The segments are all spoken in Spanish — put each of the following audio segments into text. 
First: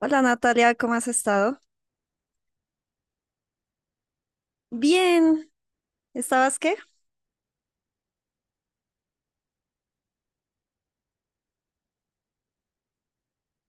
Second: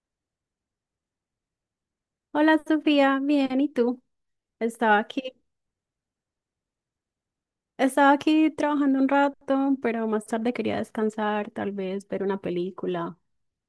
Hola Natalia, ¿cómo has estado? Hola Sofía, bien, ¿y tú? Estaba aquí, Bien, ¿estabas qué? estaba aquí trabajando un rato, pero más tarde quería descansar, tal vez ver una película.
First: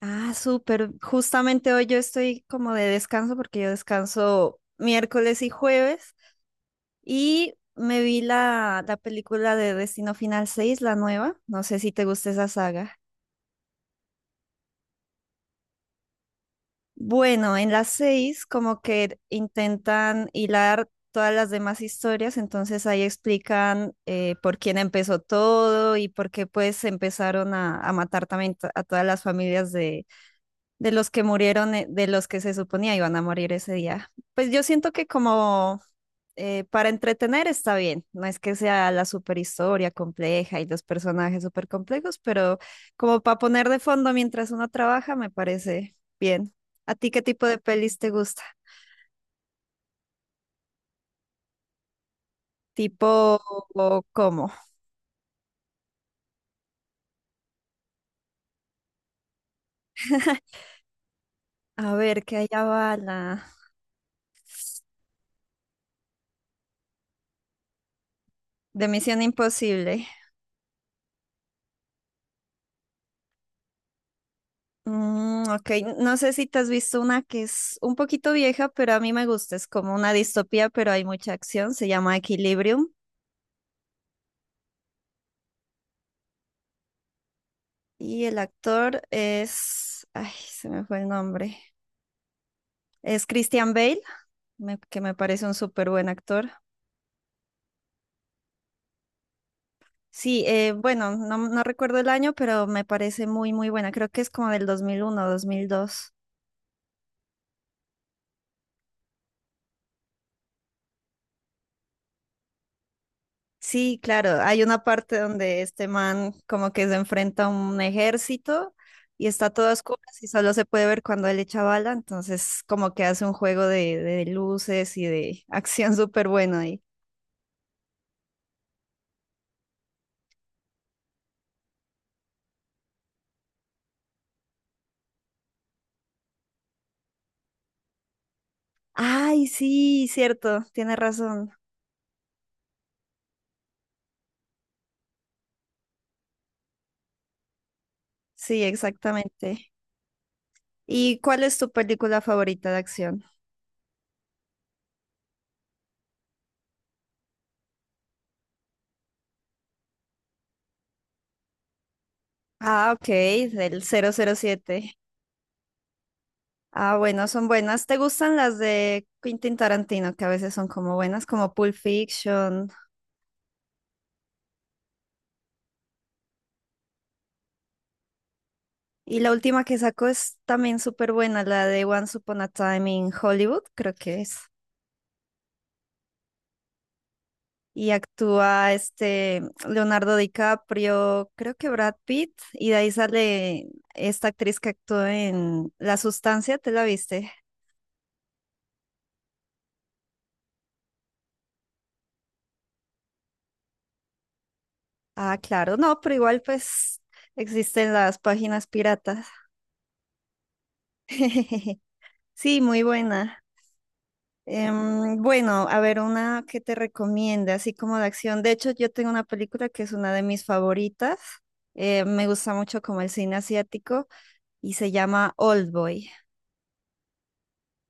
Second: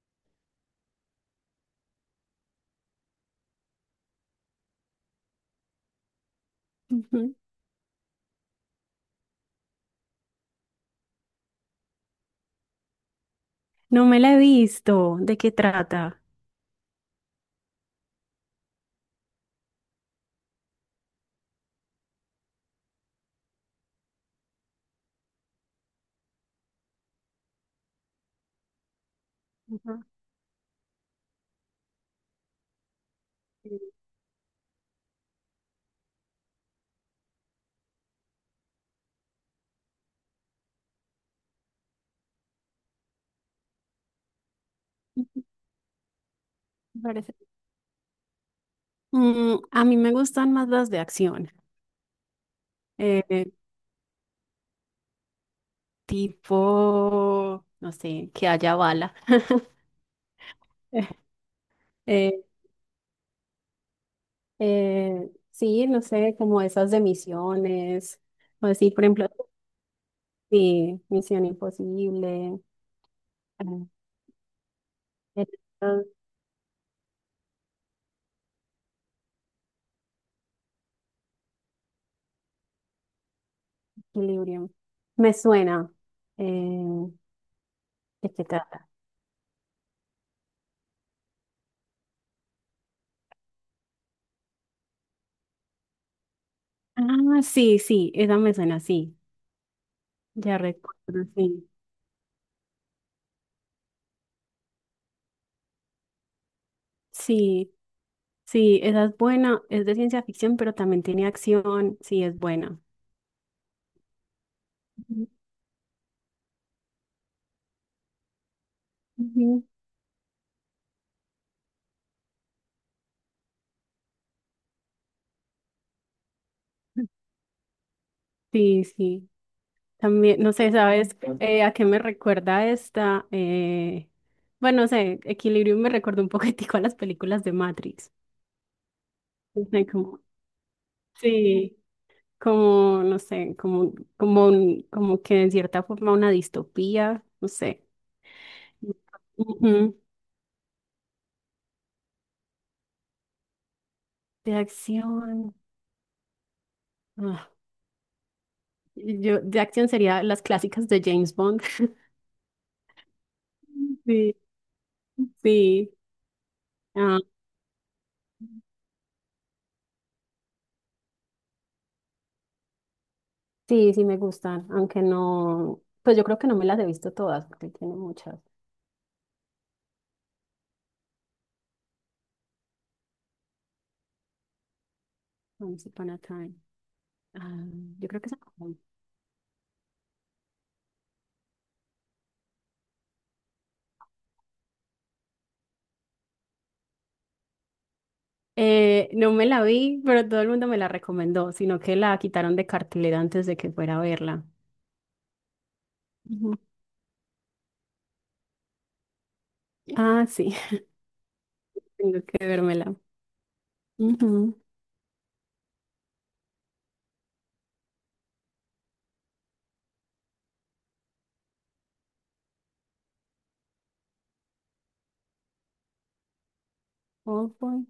Ah, súper. Justamente hoy yo estoy como de descanso porque yo descanso miércoles y jueves Ujú. y me vi la película de Destino Final 6, la nueva. No sé si te gusta esa saga. No me la he visto, ¿de qué trata? Bueno, en las 6 como que intentan hilar todas las demás historias, entonces ahí explican por quién empezó todo y por qué pues empezaron a matar también a todas las familias Ujú, de los que murieron, de los que se suponía iban a morir sí, ese día. Pues yo siento que como para entretener está bien, no es que sea la superhistoria compleja y los personajes súper complejos, pero como para poner de fondo mientras uno trabaja me parece bien. ¿A me ti qué parece. tipo de pelis te gusta? A mí me gustan más las de acción, ¿Tipo eh, o cómo? tipo, no sé, que haya bala. A ver, que Eh, hay bala. Sí, no sé, como esas de misiones, o De así, por Misión ejemplo, Imposible. sí, Misión Imposible. eh, Mm, El ok, estado de no sé si te has visto una que es un poquito vieja, pero a mí me gusta. Es como una distopía, pero hay mucha acción. Se llama Equilibrium. equilibrio. Me suena. Eh, Y ¿De el qué trata? actor es... Ay, se me fue el nombre. Es Christian Bale, que me parece un súper buen actor. Ah, sí, sí, esa me suena, sí. Sí, Ya bueno, recuerdo, no, no sí. recuerdo el año, pero me parece muy, muy buena. Creo que es como del 2001, 2002. Sí, sí, esa es buena. Es de ciencia ficción, pero también tiene acción. Sí, es buena. Sí, claro, hay una parte Ujú, donde este man como que se enfrenta a un ejército y está ujú. todo a oscuras y solo se puede ver cuando él echa bala, entonces como que hace un juego de luces y de acción súper bueno ahí. Sí, sí. También, no sé, ¿sabes a qué me recuerda esta? Bueno, no sé, Equilibrium me recuerda un poquitico a las películas de Matrix. Ay, No sé, sí, cierto, tiene razón. Sí. como, no sé, como, como, un- como que en cierta forma una distopía, no sé. Sí, exactamente. Ujú. ¿Y cuál es tu película favorita de acción? De acción. ah, yo, de acción sería las clásicas de James Bond. Ah, ok, del cero cero Sí, siete. sí. Ah, Ah, bueno, son buenas. ¿Te gustan las de Quentin Tarantino, que a veces son como buenas, como Pulp Fiction? sí, sí me gustan, aunque no, pues yo creo que no me las he visto todas, porque tiene muchas. Y la última que sacó es también súper buena, la de Once Upon a Time in Hollywood, creo que es. Once Upon a Time. Ah, Y yo creo que actúa este Leonardo DiCaprio, creo que Brad Pitt, y de ahí sale esta actriz que actuó en La Sustancia, ¿te la viste? No me la vi, pero todo el mundo me la recomendó, sino que la quitaron de cartelera antes de que fuera a verla. Ah, claro, no, pero igual Ujú. pues existen las páginas piratas. Ah, sí. Tengo que Sí, muy vérmela. buena. Ujú. Bueno, a ver, una que te recomiende, así como de acción. De hecho, yo tengo una película que es una de mis favoritas. Me gusta mucho como el cine asiático y se llama Old Boy. Oh, boy.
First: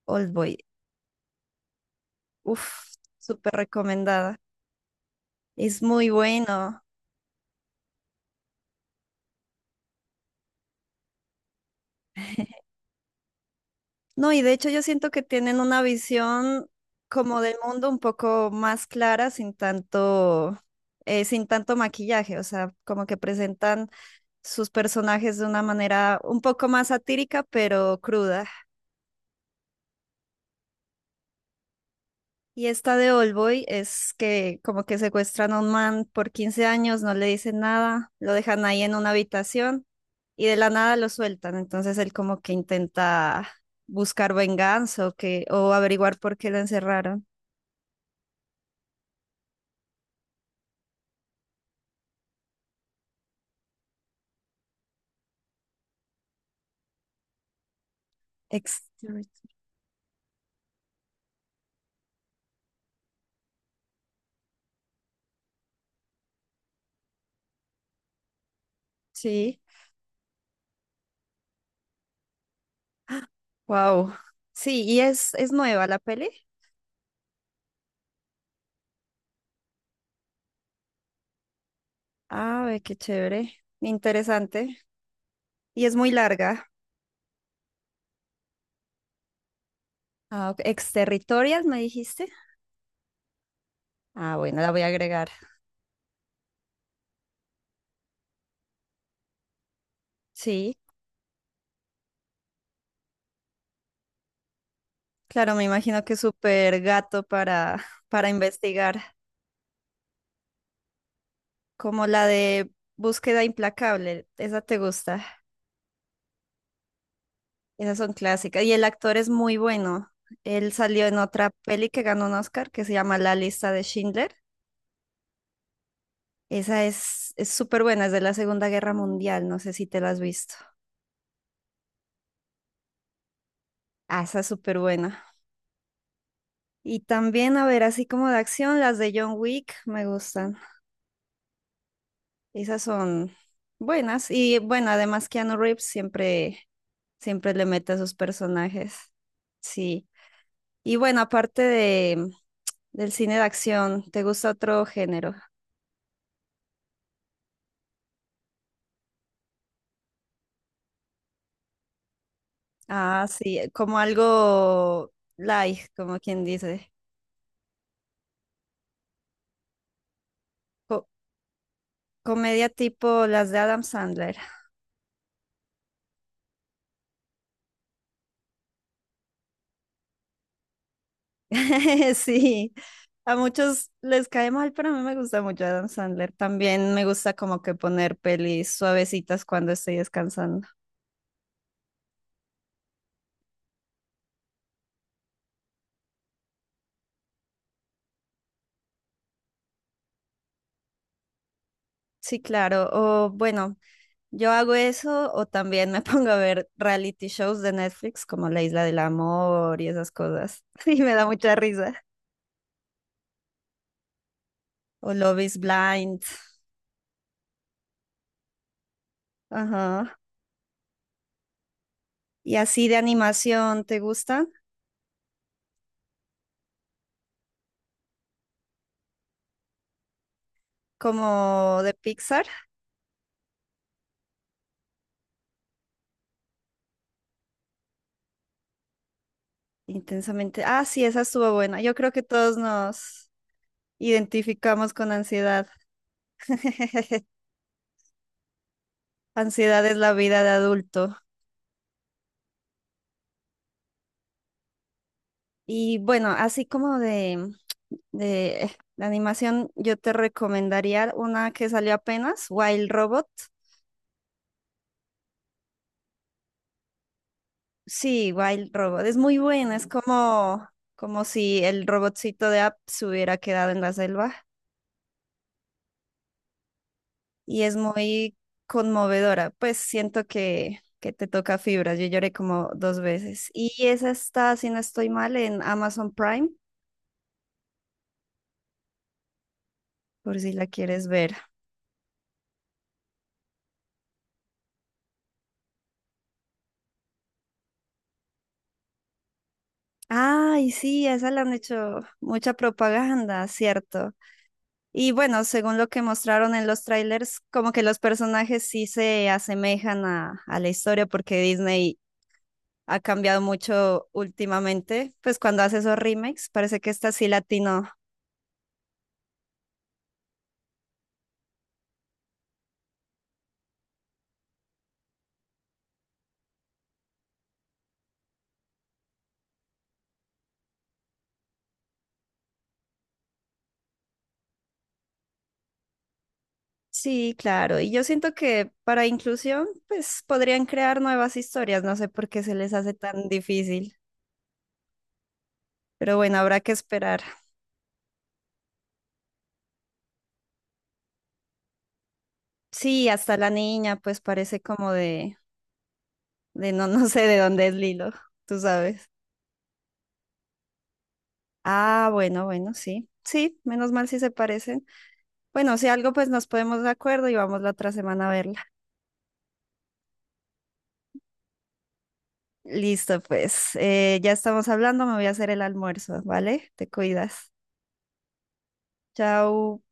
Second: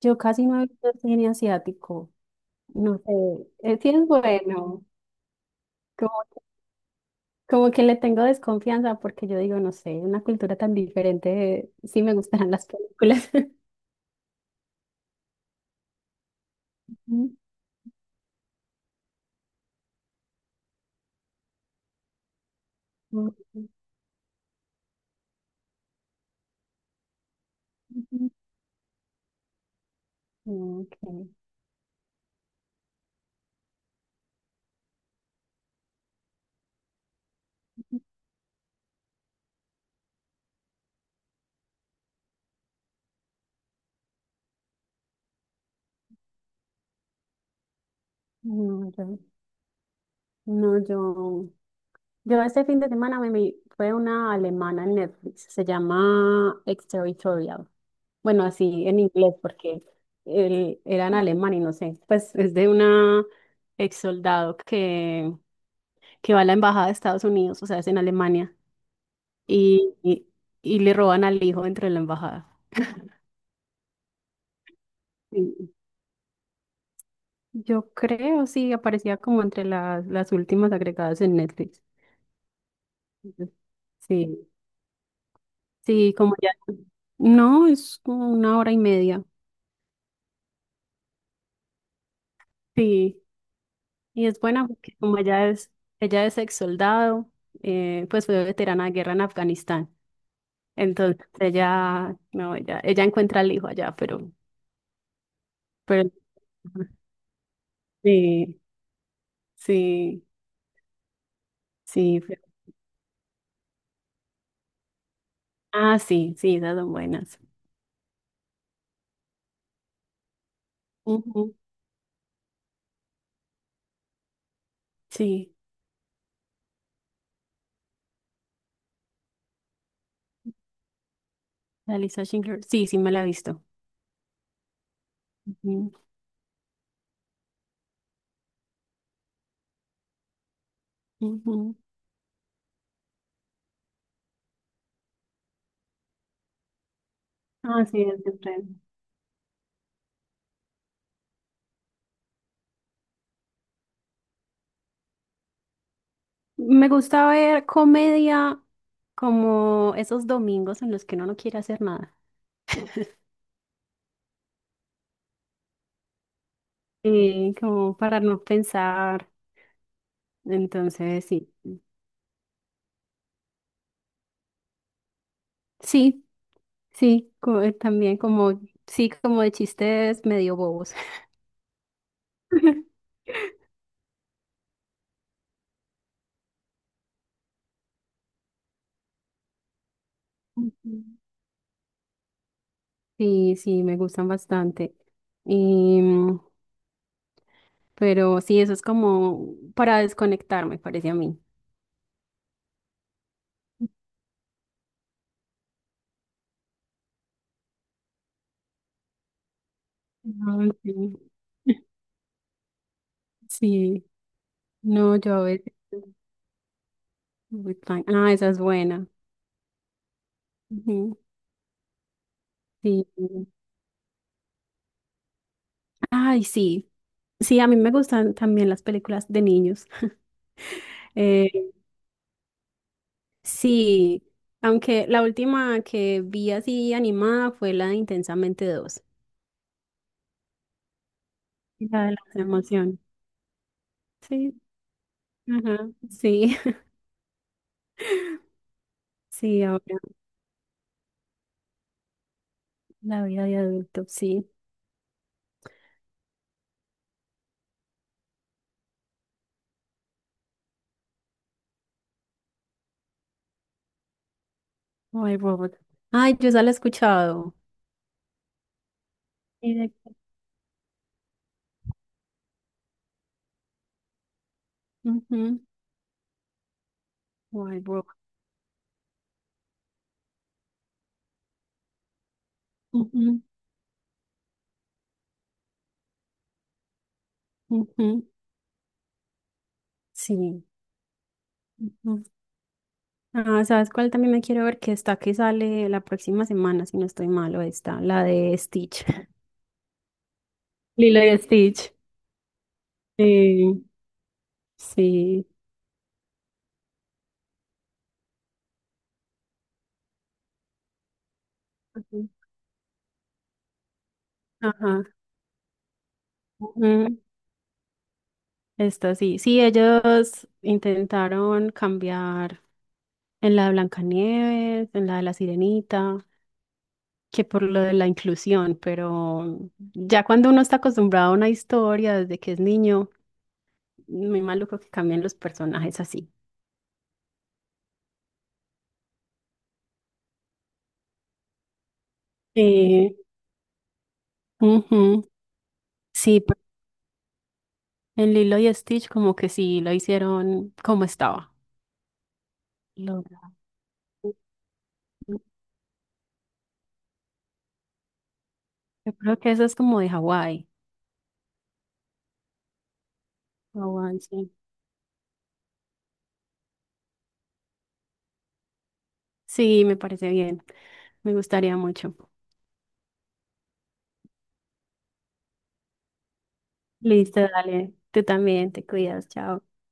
Yo Old casi Boy. no he visto cine asiático. Uf, No sé. súper Sí es recomendada. bueno. Es muy Como, bueno. como que le tengo desconfianza porque yo digo, no sé, una cultura tan diferente. Sí me gustarán las películas. No, y de hecho yo siento que tienen una visión Ujú. como del mundo un poco más clara, sin tanto, sin tanto maquillaje, o sea, como que presentan sus personajes de una manera un poco más satírica, pero Ujú. cruda. Ok. Y esta de Oldboy es que como que secuestran a un man por 15 años, no le dicen nada, lo dejan ahí en una habitación y de la nada lo sueltan. Entonces él como que intenta buscar venganza o que, o averiguar por qué lo encerraron. No, yo, no, yo Yo este fin de semana me vi, fue una alemana en Netflix, se llama Exterritorial. Bueno, así en Exterior- inglés porque él era en alemán y no sé, pues es de una ex soldado que va a la embajada de Estados Unidos, o sea, es en Alemania, Sí, y, y, y le roban al hijo entre la embajada. wow. Sí, y es Sí. nueva la peli. Yo creo, sí, aparecía como entre las últimas agregadas en Netflix. Ah, ve qué Ujú. chévere. Sí, Interesante. Y es muy sí, como ya. larga. No, es como una hora y media. Ah, ok. Exterritorial, me dijiste. Sí, y Ah, es bueno, buena la voy a porque agregar. Ella es ex soldado, pues fue veterana de guerra en Afganistán. Sí, Entonces ella, no, ella encuentra al hijo allá, claro, me imagino pero que es súper gato para sí, investigar. sí, Como sí. la de Búsqueda Implacable. Esa te gusta. Ah, sí, sí, esas son buenas. Esas son clásicas. Y el actor es muy bueno. Él salió en otra Ujú, peli que ganó un Oscar que se llama La lista de Schindler. sí, Esa es súper buena, es de la Segunda Guerra Mundial, no sé si te la has visto. la Lisa Schindler, sí, sí me la he visto. Ah, esa es súper buena. Ujú, Y también, a ver, así como de acción, las de John Wick me gustan. ujú. Esas son buenas. Y bueno, además Keanu Reeves siempre, siempre le Ah, mete a sí, sus es de Friends. personajes. Sí. Y bueno, aparte de, del cine de acción, ¿te gusta otro género? Me gusta ver comedia como esos domingos en los que uno no quiere hacer nada. Ah, sí, como algo light, como quien dice. Como para no pensar. Co- Entonces, sí, comedia tipo las de Adam Sandler. sí, sí, también como, sí, como de chistes medio bobos. Sí, a muchos les cae mal, pero a mí me gusta mucho Adam Sandler. También me gusta como que poner pelis suavecitas cuando estoy descansando. Ujú. Sí, sí, me gustan bastante. Y, mm, pero sí, eso es como para desconectar, me parece a mí. Sí, claro. O bueno, yo hago eso o también me pongo a ver reality shows de Netflix como La Isla del Amor y esas cosas. Ah, sí. Y me da mucha risa. Sí, O no, yo Love a is veces. Blind. With Fine. Ah, esa es buena. Ajá. Ujú, Y así de sí. animación, ¿te gustan? Ay, sí. Sí, a mí me gustan también las películas de niños. Eh, Como de Pixar, sí, aunque la última que vi así animada fue la de Intensamente dos. intensamente. Ah, sí, esa estuvo buena. Yo La creo de que la todos emoción. nos Sí, identificamos con ansiedad. ajá, sí, sí, ahora Ansiedad es la vida de adulto. la vida de adulto, sí. Y bueno, así como de, de animación, yo te recomendaría una que salió apenas, Wild Robot. Wild Robot. Ay, yo ya la he escuchado. Sí, Wild Robot. Es muy buena. Es Directo. como, como si el robotcito de App se hubiera quedado en la selva. Ujú, Y es Wild Robot. muy conmovedora. Pues siento que te toca fibras. Yo lloré como dos Ujú, veces. Y esa está, si no estoy mal, en Amazon Prime, ujú, por si sí. la quieres ver. Ujú. Ah, ¿sabes cuál también me quiero ver? Que está que sale la próxima semana, si no estoy malo, está, la de Stitch. Ay, sí, a Lilo esa y le han Stitch. hecho mucha propaganda, Sí, cierto. Y bueno, sí. según lo que mostraron en los trailers, como que los personajes sí se asemejan a la historia porque Disney Ujú. ha cambiado mucho Ajá, últimamente, pues cuando hace esos remakes, parece que está Mm, así latino. esto sí, sí, ellos intentaron cambiar en la de Blancanieves, en la de la Sirenita, que por lo de la inclusión, pero ya cuando uno está acostumbrado a una historia desde que es niño, muy maluco que cambien los personajes así. Sí, claro. Y yo siento que para inclusión, pues podrían crear nuevas historias, no sé por qué se les hace Sí, tan difícil, ujú, pero bueno, sí, habrá que esperar. en Lilo y Stitch como que sí lo hicieron como estaba. Sí, Lo- hasta la niña, pues parece como de... De no, no sé de dónde es Lilo, tú sabes. Yo creo que eso es como de Hawái. Ah, bueno, bueno, sí. Sí, menos mal si Hawái, se sí. parecen. Bueno, si algo, pues nos podemos de acuerdo y vamos la otra semana a verla. Sí, me parece bien. Me gustaría mucho. Listo, pues. Ya estamos hablando, me voy a hacer el almuerzo, ¿vale? Te Listo, cuidas. dale. Tú también, te cuidas, chao. Chao.